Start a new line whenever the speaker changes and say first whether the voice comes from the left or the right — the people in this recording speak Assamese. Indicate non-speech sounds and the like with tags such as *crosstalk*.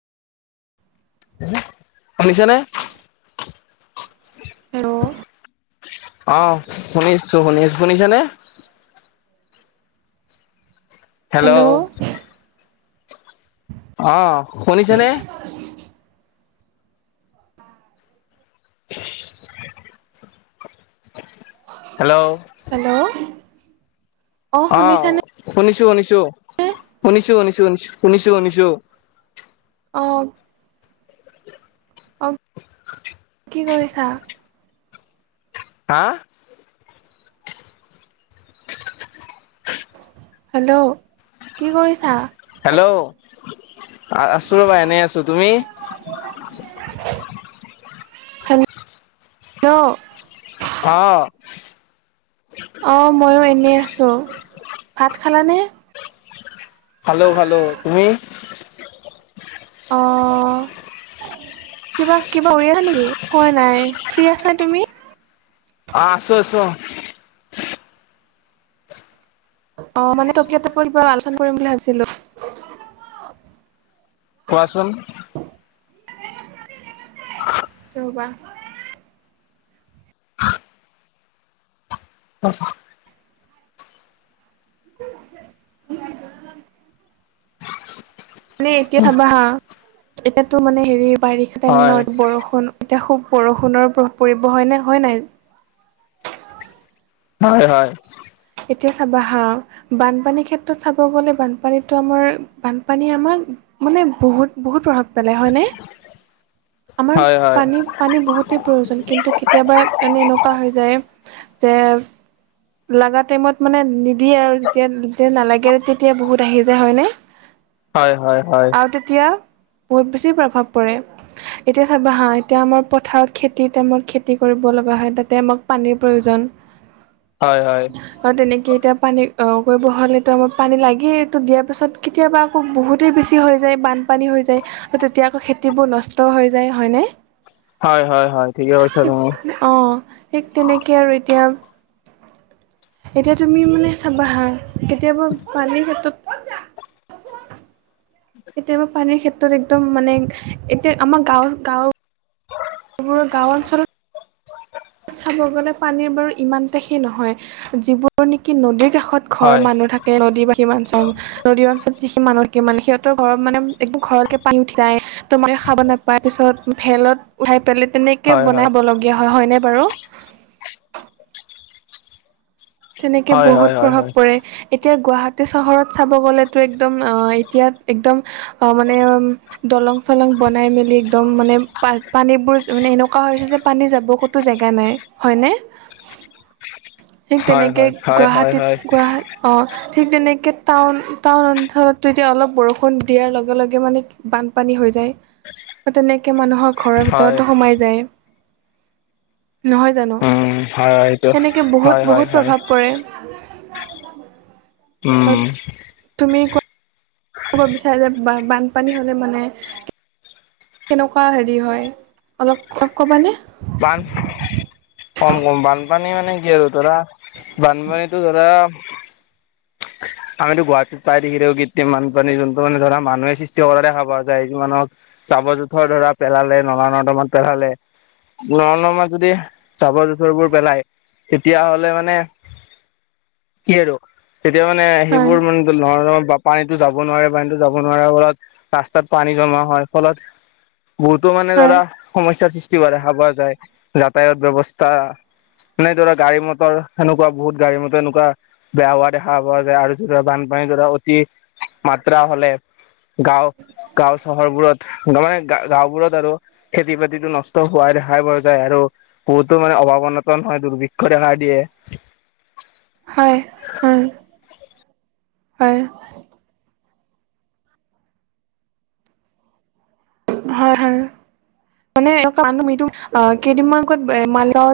left: শুনিছা নে?
right: হেল্ল'
left: অঁ শুনিছোঁ শুনিছ, শুনিছা নে? হেল্ল' অঁহ শুনিছে নে? Hello
right: hello. অ
left: অঁ
right: শুনিছানে
left: শুনিছোঁ শুনিছোঁ, শুনিছোঁ শুনিছোঁ শুনি শুনিছোঁ শুনিছোঁ।
right: অঁ। অঁ কি কৰিছা?
left: হাঁ?
right: হেল্ল' কি কৰিছা?
left: হেল্ল' আ আছোঁ ৰ'বা এনেই আছোঁ, তুমি?
right: হেল্ল'
left: অহ।
right: অঁ ময়ো এনেই আছোঁ। ভাত খালানে?
left: খালো খালো, তুমি?
right: অ
left: *unintelligible*
right: কিবা কিবা কৰি আছা নেকি? খোৱা নাই। ফ্ৰী আছা তুমি?
left: অঁ আছোঁ আছোঁ অহ।
right: অঁ মানে টপিক এটাৰ ওপৰত কিবা আলোচনা কৰিম বুলি ভাবিছিলো।
left: কোৱাচোন?
right: ৰবা।
left: *unintelligible*
right: *unintelligible* মানে এতিয়া চাবা হা এতিয়া টো মানে হেৰী বাৰিষা টাইম
left: হয়
right: ন বৰষুণ এতিয়া খুব বৰষুণৰ প্ৰভাৱ পৰিব হয়নে? হয় নাই?
left: হয় হয়।
right: এতিয়া চাবা হাঁ। বানপানীৰ ক্ষেত্ৰত চাব গ'লে বানপানীতো আমাৰ বানপানী আমাৰ মানে বহুত বহুত প্ৰভাৱ পেলাই হয়নে? আমাৰ
left: হয়
right: পানী পানী বহুতেই প্ৰয়োজন কিন্তু কেতিয়াবা মানে এনেকুৱা হৈ যায়, যে লগা টাইমত মানে নিদিয়ে আৰু যেতিয়া যেতিয়া নালাগে তেতিয়া বহুত আহি যায়, হয়নে?
left: হয় হয়। হয়
right: আৰু তেতিয়া বহুত বেছি প্ৰভাৱ পৰে। এতিয়া চাবা হা এতিয়া আমাৰ পথাৰত খেতিৰ টাইমত খেতি কৰিব লগা হয় তাতে আমাক পানীৰ প্ৰয়োজন।
left: হয় হয়।
right: কাৰণ তেনেকে এতিয়া পানী অঁ কৰিব হ'লেটো আমাক পানী লাগেই এইটো দিয়াৰ পিছত কেতিয়াবা আকৌ বহুত তেই বেছি হৈ যায় বানপানী হৈ যায় তেতিয়া আকৌ খেতিবোৰ নষ্ট হৈ যায়। হয়নে?
left: হয় হয় হয় ঠিকে কৈছা তুমি।
right: অঁ ঠিক তেনেকে আৰু এতিয়া এতিয়া তুমি মানে চাবা হা কেতিয়াবা পানীৰ ক্ষেত্ৰত কেতিয়াবা পানীৰ ক্ষেত্ৰত একদম মানে এতিয়া আমাৰ গাঁৱৰ গাঁও বোৰ গাঁও অঞ্চলত ত চাব গ'লে পানীৰ বাৰু ইমানতা সে নহয় যিবোৰ নিকি নদীৰ কাষত ঘৰ
left: হয়
right: মানুহ থাকে নদী বা অঞ্চল নদীৰ অঞ্চলত যিখিনি মানুহ সি মানে সিহঁতৰ ঘৰত মানে একদম ঘৰৰতকে পানী উঠি যায় তো মানে খাব নাপায় পিছত ভেলত উঠাই পেলাই তেনেক কে
left: হয় হয়
right: বনাব লগীয়া হয়, হয়নে বাৰু? তেনেকে
left: হয় হয়
right: বহুত
left: হয়
right: প্ৰভাৱ
left: হয়
right: পৰে এতিয়া গুৱাহাটী চহৰত চাব গ'লেতো একদম অ এতিয়া একদম অ মানে দলং চলং বনাই মেলি একদম মানে পাচ পানীবোৰ মানে এনেকুৱা হৈছে যে পানী যাব কত টো জেগা নাই হয়নে ঠিক
left: হয়
right: তেনেকে
left: হয় হয় হয়
right: গুৱাহাটীত
left: হয়
right: গোৱা অঁ ঠিক তেনেকে টাউন টাউন অঞ্চলতো এতিয়া অলপ বৰষুণ দিয়াৰ লগে লগে মানে বানপানী হৈ যায় বা তেনেকে মানুহক ঘৰৰ
left: হয়
right: ভিতৰতো সোমাই যায় নহয় জানো
left: উম হয়টো
right: সেনেকে বহুত
left: হয় হয়
right: বহুত
left: হয়
right: প্ৰভাৱ পৰে
left: উম
right: আৰু তুমি ক ক'ব বিচালে বান বানপানী হ'লে মানে কেনেকুৱা হেৰি হয় অলপ অলপ ক'বানে
left: বান কম কম বানপানী মানে কি আৰু ধৰা বানপানীতো ধৰা *unintelligible* আমিতো গুৱাহাটী প্ৰায় দেখি থাকো কৃত্ৰিম বানপানী যোনটো মানে ধৰা মানুহে সৃষ্টি কৰা দেখা পোৱা যায় যি মানুহক চাবৰ জোঁথৰ ধৰা পেলালে নলা নৰ্দমাত পেলালে ন নমাত যদি জাবৰ- জোথৰবোৰ পেলায় তেতিয়াহ'লে মানে কি আৰু তেতিয়া মানে
right: হয়
left: সেইবোৰ মান নৰ্নব বা পানীটো যাব নোৱাৰে পানীটো যাব নোৱাৰাৰ ফলত ৰাস্তাত পানী জমা হয় ফলত বহুতো মানে
right: হয়
left: ধৰা সমস্যাৰ সৃষ্টি হোৱা দেখা পোৱা যায় যাতায়ত ব্যৱস্থা। এনে ধৰা গাড়ী মটৰ হেনেকুৱা বহুত গাড়ী মটৰ এনেকুৱা বেয়া হোৱাত দেখা পোৱা যায় আৰু যেতিয়া বানপানীৰ ধৰা অতি মাত্ৰা হলে গাঁও গাঁও চহৰবোৰত মানে গা গাঁওবোৰত আৰু খেতি বাতিতো নষ্ট হোৱা দেখাই পোৱা যায় আৰু বহুতো মানে অভাৱ অনাতন হয় দুৰ্ভিক্ষয় দেখা দিয়ে
right: হয় হয় হয় হয় হয় মানে বানপানীটো আ কেইদিনমান কত মালিগাঁৱত